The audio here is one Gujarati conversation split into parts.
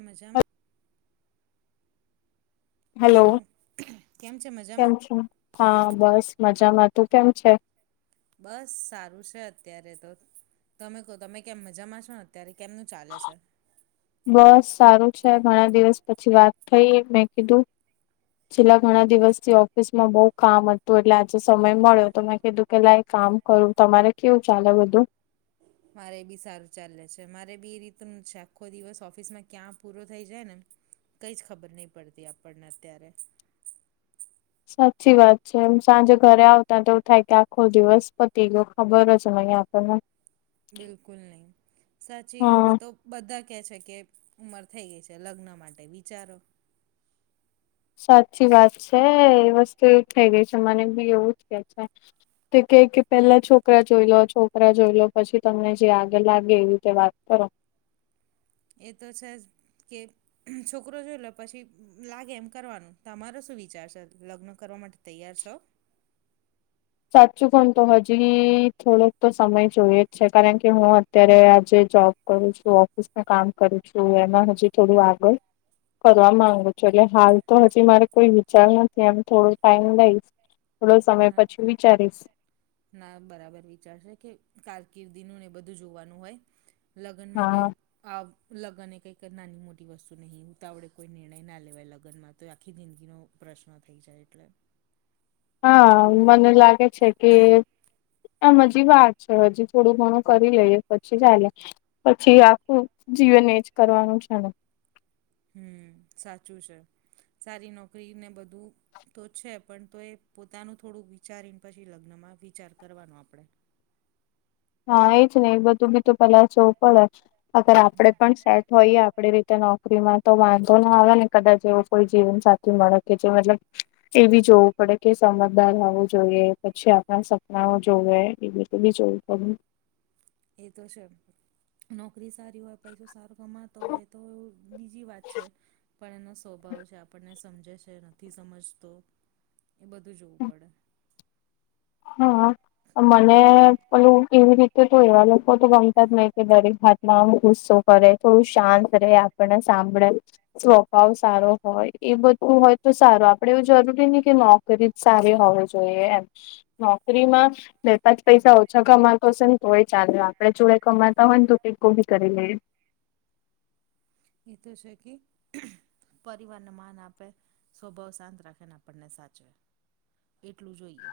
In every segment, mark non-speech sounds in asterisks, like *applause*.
મજામાં. હેલો હલો કેમ છે કેમ મજામાં. છો હા, બસ મજામાં તું કેમ છે. બસ સારું છે અત્યારે તો. તમે કહો તમે કેમ મજામાં છો ને અત્યારે કેમનું ચાલે છે. બસ સારું છે ઘણા દિવસ પછી વાત થઈ મેં કીધું છેલ્લા ઘણા દિવસથી ઓફિસમાં બઉુ કામ હતું એટલે આજે સમય મળ્યો તો મેં કીધું કે લાય કામ કરું તમારે કેવું ચાલે બધું. મારે એ બી સારું ચાલે છે મારે બી એ રીતનું છે આખો દિવસ ઓફિસમાં ક્યાં પૂરો થઈ જાય ને કઈ જ ખબર નહી પડતી આપણને અત્યારે. સાચી વાત છે એમ સાંજે ઘરે આવતા તો એવું થાય કે આખો દિવસ પતી ગયો ખબર જ નહી આમ. *inaudible* બિલકુલ નહીં સાચી હા હવે તો બધા કહે છે કે ઉંમર થઈ ગઈ છે લગ્ન માટે વિચારો. સાચી વાત છે એ વસ્તુ એવું થઈ ગઈ છે મને બી એવું જ કે છે. તે કે કે પેલા છોકરા જોઈ લો છોકરા જોઈ લો પછી તમને જે આગળ લાગે એવું. કે વાત કરો. એ તો છે જ કે. છોકરો જોઈ લો પછી લાગે એમ કરવાનું તમારો શું વિચાર છે લગ્ન કરવા માટે તૈયાર છો. સાચું કહું ને તો હજી થોડોક તો સમય જોઈએ જ છે કારણ કે હું અત્યારે આજે જોબ કરું છું ઓફિસમાં કામ કરું છું એમાં હજી થોડું આગળ કરવા માંગુ છું એટલે હાલ તો હજી મારે કોઈ વિચાર નથી એમ થોડો ટાઈમ લઈ થોડો સમય ના પછી વિચારીશ. ના બરાબર વિચારજે કે કારકિર્દીનું ને એ બધું જોવાનું હોય. લગનમાં હા કયુ આ લગ્ન એ કંઈક નાની મોટી વસ્તુ નહીં ઉતાવડે કોઈ નિર્ણય ના લેવાય લગ્નમાં. તો એ આખી જિંદગીનો પ્રશ્ન થઈ જાય એટલે. હા એ મને લાગે છે કે એમ હજી વાર છે હજી થોડું ઘણું કરી લઈએ પછી ચાલે પછી આખું જીવન એજ કરવાનું છે ને. હમ્મ સાચું છે સારી નોકરી ને બધું તો છે પણ તો એ પોતાનું થોડુંક વિચારીને પછી લગ્નમાં વિચાર કરવાનો આપણે હા એજ ને એ બધું બી તો પેલા જોવું પડે અગર હમ આપડે પણ સેટ હોઈએ આપડી રીતે નોકરીમાં તો વાંધો ના આવે ને કદાચ એવો કોઈ જીવનસાથી મળે કે જે મતલબ એ બી જોવું પડે કે સમજદાર હોવું જોઈએ પછી આપણા સપનાઓ જોવે એ બધું બી જોવું *inaudible* એ તો છે નોકરી સારી હોય પૈસો સારો કમાતો હોય તો એ બીજી વાત છે પણ એનો સ્વભાવ છે આપણને સમજે છે નથી સમજતો એ બધું જોવું પડે હા મને પેલું એવી રીતે તો એવા લોકો તો ગમતા જ નહી કે દરેક ભાત નામ ગુસ્સો કરે થોડું શાંત રહે આપણને સાંભળે સ્વભાવ સારો હોય એ બધું હોય તો સારો આપડે એવું જરૂરી ની કે ન જ સારી હોવી જોઈએ એમ નોકરીમાં બે પાચ પૈસા ઓછા કમાતો હશે ને તોય ચાલલે આપડે જોડે કમાતા હોય ને તો ટેકો ભી કરી લઈએ એતો છે કી પરિવારને માન આપે સ્વભાવ શાંત રાખીને આપણને સાચવે એટલું જોઈએ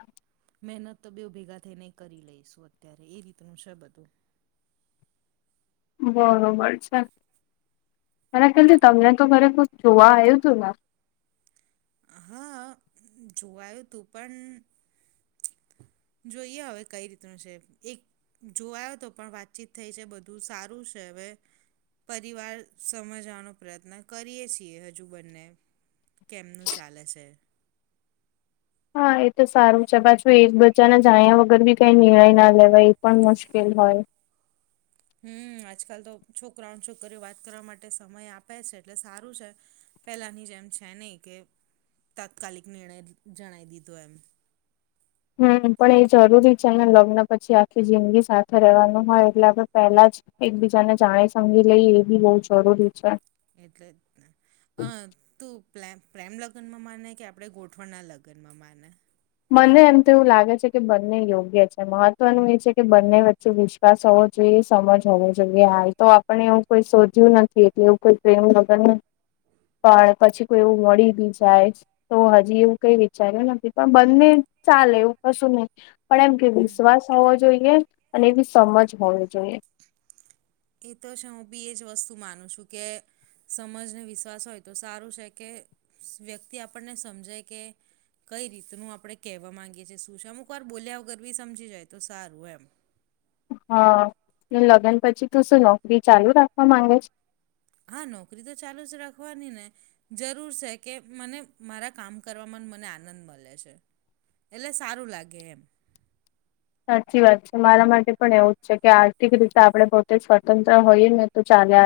મહેનત તો બે ભેગા થઈને કરી લઈશું અત્યારે એ રીતનું છે બધું બરોબર છે અને ક તમને તો ખરે જોવા આવ્યું હતું ને હા જોવાયું હતું પણ જોઈએ હવે કઈ રીતનું છે એક જોવાયો તો પણ વાતચીત થઈ છે બધું સારું છે હવે પરિવાર સમજવાનો પ્રયત્ન કરીએ છીએ હજુ બંને કેમનું ચાલે છે હા એ તો સારું છે પાછુ એકબજાના જાણ્યા વગર બી કઈ નિર્ણય ના લેવાય એ પણ મુશ્કેલ હોય હમ્મ આજકાલ તો છોકરાઓ છોકરીઓ વાત કરવા માટે સમય આપે છે એટલે સારું છે પેલાની જેમ છે નહીં કે તાત્કાલિક નિર્ણય જણાય દીધો એમ હમ્મ પણ એ જરૂરી છે ને લગ્ન પછી આખી જિંદગી સાથે રહેવાનું હોય એટલે આપડણે પહેલા જ એકબીજા ને જાણી સમજી લઈ એ બી બહુ જરૂરી છે એટલે જ ને અ તું પ્રેમ લગ્નમાં માને કે આપણેે ગોઠવણ ના લગ્ન માં માને મને એમ તો એવું લાગે છે કે બંને યોગ્ય છે મહત્વનું એ છે કે બંને વચ્ચે વિશ્ વિકાસ હોવો જોઈએ સમજ હોવો જોઈએ હા એ તો આપણે એવું કોઈ શોધ્યું નથી એટલે એવું કોઈ પ્રેમ લગન નથી પણ પછી કોઈ એવું મળી બી જાય તો હજી એવું કઈ વિચાર્યું નથી પણ બંને ચાલે એવું કશું નહી પણ એમ કે હમ વિશ્વાસ હોવો જોઈએ અને સમજ હોવી જોઈએ એ તો છે હું બી એ જ વસ્તુ માનું છું કે સમજને વિશ્વાસ હોય તો સારું છે કે વ્યક્તિ આપણને સમજે કે કઈ રીતનું આપણે કહેવા માંગીએ છીએ શું છે અમુક વાર બોલ્યા વગર બી સમજી જાય તો સારું એમ હા લગ્ન પછી તું શું નોકરી ચાલુ રાખવા માંગે છે હા નોકરી તો ચાલુ જ રાખવાની ને જરૂર છે કે મને મારા કામ કરવાવામાં મને આનંદ મળે છે એટલે સારું લાગે એમ સાચી વાત છે મારા માટે પણ એવું જ છે કે આર્થિક રીતે આપણે પોતે સ્વતંત્ર હોઈએ ને તો ચાલે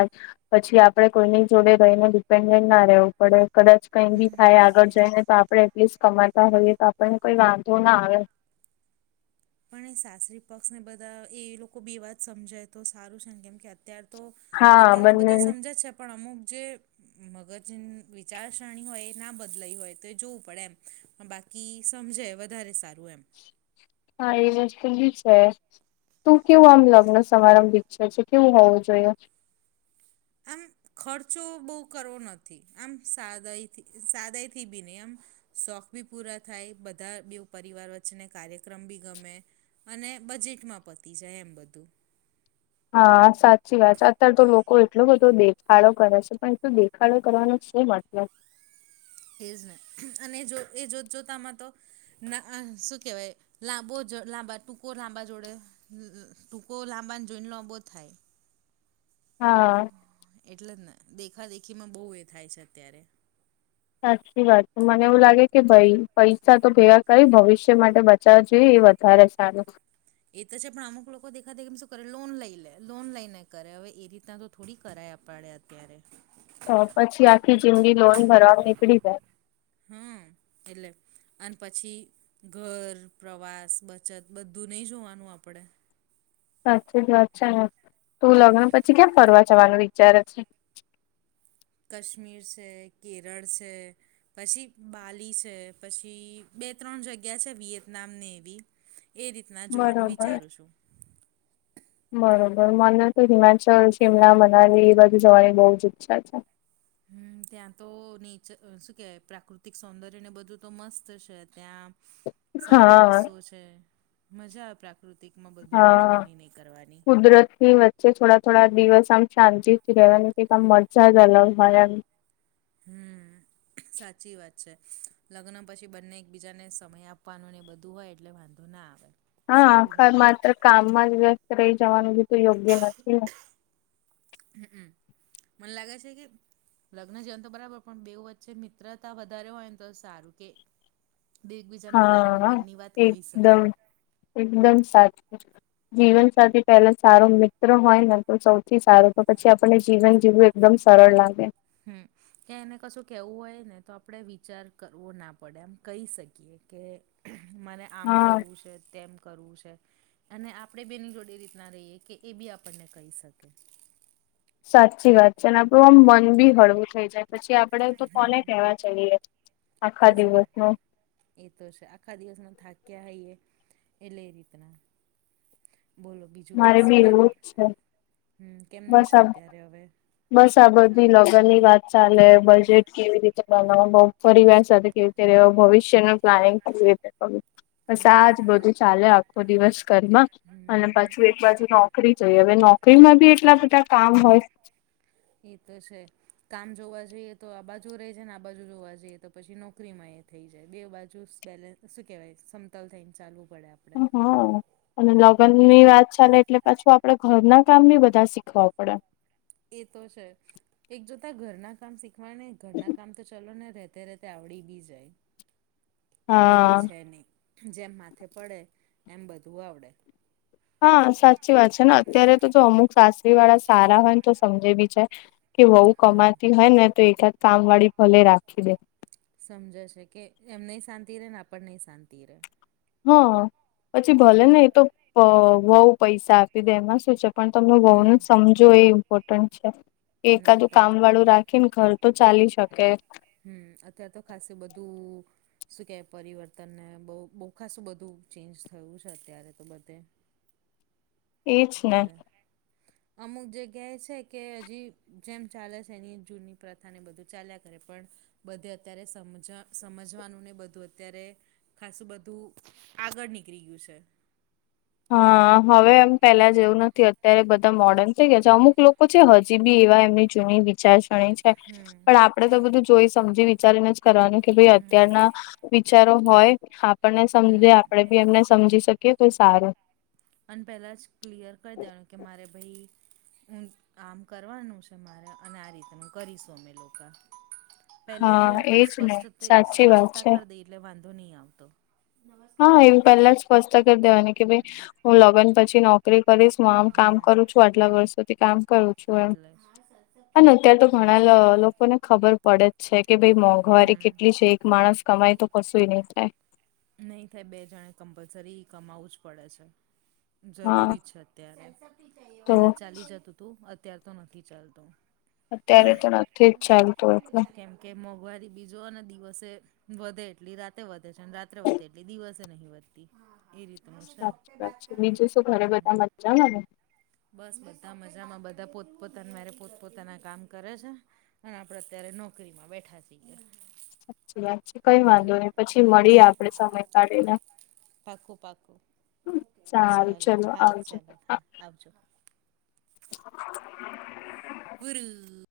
પછી આપડે કોઈની જોડે રહીને ડિપેન્ડન્ટ ના રેવું પડે કદાચ કઈ બી હમ થાય આગળ જઈ ને તો આપ એટલીસ્ટ કમાતા હોઈએ તો આપણને કોઈ વાંધો ના આવે પણ એ સાસરી પક્ષ ને બધા એ લોકો બે વાત સમજાય તો સારું છે ને કેમકે અત્યાર તો હા અત્યારે તો બંને બધા સમજ જ છે પણ અમુક જે મગજ વિચારસરણી હોય એ ના બદલાઈ હોય તો એ જોવું પડે એમ પણ બાકી બાકી સમજે વધારે સારું એમ હા એ વસ્તુ બી છે તું કેવું આમ લગ્ન સમારંભ ઈચ્છે છે કેવું હોવું જોઈએ આમ ખર્ચો બહુ કરવો નથી આમ સાદાથી સાદાથી બી નહીં આમ શોખ બી પૂરા થાય બધા બ પરિવાર વચ્ચેને કાર્યક્રમ બી ગમે અને બજેટમાં પતી જાય એમ બધું હા સાચી વાત છે અત્યારે તો લોકો એટલો બધો દેખાડો કરે છે પણ એટું દે કાળો કરવાનો છે મતલબ એજ ને અને જો એ જોત જોતામાં તો ના શું કેવાયં બ લાંબા ટૂકો લાંબા જોડે ત કો લાંબન જઈન લવ થાય હા એટલે જ ને દેખા દેખી માં બહુ એ થાય છે અત્યારે. સાચી વાત છે મને એવું લાગે કે ભાઈ પૈસા તો ભેગા કરી ભવિષ્ય માટે બચાવવા જોઈએ એ વધ. ઘરે સારું. એ તો છે પણ અમુક લોકો દેખા દે કે શું કરે લોન લઈ લે લોન લઈને કરે હવે એ રીતના તો થોડી કરાય પડે અત્યારે તો પછી આખી જિંદગી લોન ભરવા નીકળી જાય હમ એટલે અને પછી ઘર પ્રવાસ બચત બધું નહી જોવાનું આપડે સાચી જ વાત છે તું લગ્ન પછી કે્યામ ફરવા જવાનું વિચારે છે કશ્મીર છે કેરળ છે પછી બાલી છે પછી બે ત્રણ જગ્યા છે વિયેતનામને એવી એ રીતે બરોબર બરોબર મને તો હિમાચલ શિમલા મનાલી એ બધું જવાની બહુ જ ઈચ્છા છે હ ત્યાં તો નેચર શું કહે પ્રાકૃતિક સૌંદર્યને બધું તો મસ્ત છે ત્યાં *inaudible* સારી વસ્તુઓ છે મજા આવે પ્રાકૃતિક. હા કુદરત. થોડા થોડા દિવસ આમ શાંતિથી રહેવા ની કઈક આમ મજા જ અલગ હોયમ. હમ. સાચી વાત છે લગ્ન પછી બંને એકબીજાને સમય આપવાનો ને એ બધું હોય એટલે વાંધો. ધુના આવે આવેે. હા આખર માત્ર કામમાં જ વ્યસ્ત રહી જવાનું બીધું યોગ્ય નથી ને. હમમ મને લાગે છે કે. લગ્ન જેવાન તો બરાબર પણ બેવ વચ્ચે મિત્રતા વધારે હોય ને તો સારું કે. બે એકબીજાને પોતાની હા મનની વાત કહી એકદમ શકે. એકદમ સાચું જીવન સાથેથી પહેલા સારો મિત્ર હોય ને. તો સૌથી સારું તો પછી આપણને જીવન જીવું એકદમ સરળ લાગે. હમ. કે એને કશું કેવું હોય ને તો આપણે વિચાર કરવો ના પડે આમ કહી શકીએ કે. મને આમ હા કરવું છે તેમ કરવું છે. અને આપણે બેની જોડે રીતના રહીએ કે એ બી આપણને કહી શકીએ. સાચી વાત છે અને આપડું આમ મન બી હળવું થઈ જાય પછી આપડે તો કોને કહેવા જઈએ. આખા દિવસ ન એઝ. એ તો છે આખા દિવસમાં થાક્યા હોઈએ એટલે એ રીતના. બોલો બીજું કે મારે શું બી કેમ એવું જ છે હમ કેમનું બસ છે આ અત્યારે હવે. બસ આ બધી લગ્ન ની વાત ચાલે બજેટ કેવી રીતે બનાવ બ. પરિવાર સાથે કેવી રીતેવા ભવિષ્યનું પ્લાનિંગ કેવી રીતે. બસ આજ બરાબર બધું ચાલે આખો દિવસ ઘરમાં અને હમ એક બાજુ નોકરી જોઈ હવે નોકરીમાં બી એટલા બધા કામ હોય. એ તો છે કામ જોવા જઈએ તો આ બાજુ રહે છે ને આ બાજુ જોવા જઈએ તો પછી નોકરીમાં એ. થઈ જાય બે બાજુ બેલેન્સ શું કહેવાય સમતલ થઈને ચાલવું પડે આપણે. હા અને લગ્ને ની એટલે વાત ચાલે એટલે પાછું આપડે ઘરના કામ ની બધા શીખવા પડે. એ તો છે એક જોતા ઘરના કામ શીખવા ને ઘરના કામ તો ચાલ ને રેતે રે આવડી બી જાય. કઈ એ હા છે નહી. જેમ માથે પડે એમ બધું આવડે. હા સાચી વાત છે ને અત્યારે તો જો અમુક સાસરી વાળા સારા હોય ને તો સમજે બી છે કે વહુ હા કમાતી હોય ને તો એકાદ કામ વાળી ભલે રાખી દે. સમજે છે કે એમ નહી શાંતિ રે ને આપણ ને ઈ શાંતિ રેહ. હા પછી ભલે ને એ તો પ વહુ પૈસા આપી દે એમાં શું છે. પણ તમે હમ વઉનું સમજો એ ઇમ્પોર્ટન્ટ છે. ના એકાદું તો કામ વાળું રાખીન ઘર તો ચાલી શકે. હમ અત્ય્યારે તો ખાસ બધું શું કેહે પરિવર્તનને બહુ બો ખાસું બધું ચેન્જ થયું છે અત્યારે તો બધે. એજ ને એટલે. અમુક જગ્યા એ છે કે હજી જેમ ચાલે છે એની જૂની પ્ર થાને બધું ચાલ્યા કરે પણ બધે અત્યારે સમજ સમજવાનુંને બધું અત્યારે ખાસું બધું આગળ નીકળી ગૃ છે. હા હવે એમ પેલા જેવું નથી અત્યારે બ તે મોર્ડર્ન થઈ ગયા છે અમુક લોકો છે હજી બી એવા એમની જૂની વિચારસરણી છે હમ પણ આ પડે તો બધું જોઈ સમજી વિચારીને જ કરવાનું કે ભાઈ હમ અત્યારના વિચારો હોય આપણને સમજે હમ. આપડે બી એમને સમજી શકીએ તો સારુ. અને પેહલા જ ક્લિયર કરી દેવાનું કે મારે ભાઈ હું આમ કરવાનું છે મારે અને આ રીતનું કરીશું અમે લોકા. હા પેહલેથી આપણે એજ ને સ્પષ્ટ સાચી વાત સ્પષ્ટતા છે કર દઈ એટલે વાંધો ની આવતો. હા એવી પેહલા સ્પષ્ટતા કર દેવાની કે ભાઈ હું લગન પછી નો કરી કરીશ, હું આમ કામ હમ. કરું છું, આટલા વર્ષોથી કામ કરું છું એમ એટલે અને અત્યારે જ તો એટલા ઘણા લ લોકોને ખબર પડે જ છે કે ભાઈ મોંઘવારી હમ. કેટલી છે એક માણસ કમાય તો કશું ઈ નઈ થાય. નહીં થાય બે જનાણે કમ્પલસરી કમાવવું જ પડે છે. હા જરૂરી છે અત્યારે, તો પેલા ચાલી જતું તું અત્યાર તો નથી ચાલતું. અત્યારે તો નથી જ ચાલતું એટલે કેમ કે મોંઘવારી બીજો અને દિવસે વધે એટલી રાતે વધે છે અન રા ત્રે વધે એટલી દિવસે નહી વધતી એ રીત. સાચી વાત છે. બીજું શું ઘરે બધા મજામા ને? બસ બધા મજામાં બધા પોતપોતા મારે પોતપોતાના કામ કરે છે. અને આપડે અત્યારે નોકરીમાં બેઠા છી એવું. સાચી વાત છે કઈ વાંધો નહી પછી મળીએ આપડે સમય કાઢીને. પાકું પાકું, સારું ચલો, હા આવજો ચાલો હા આવજો. *unintelligible* વરુ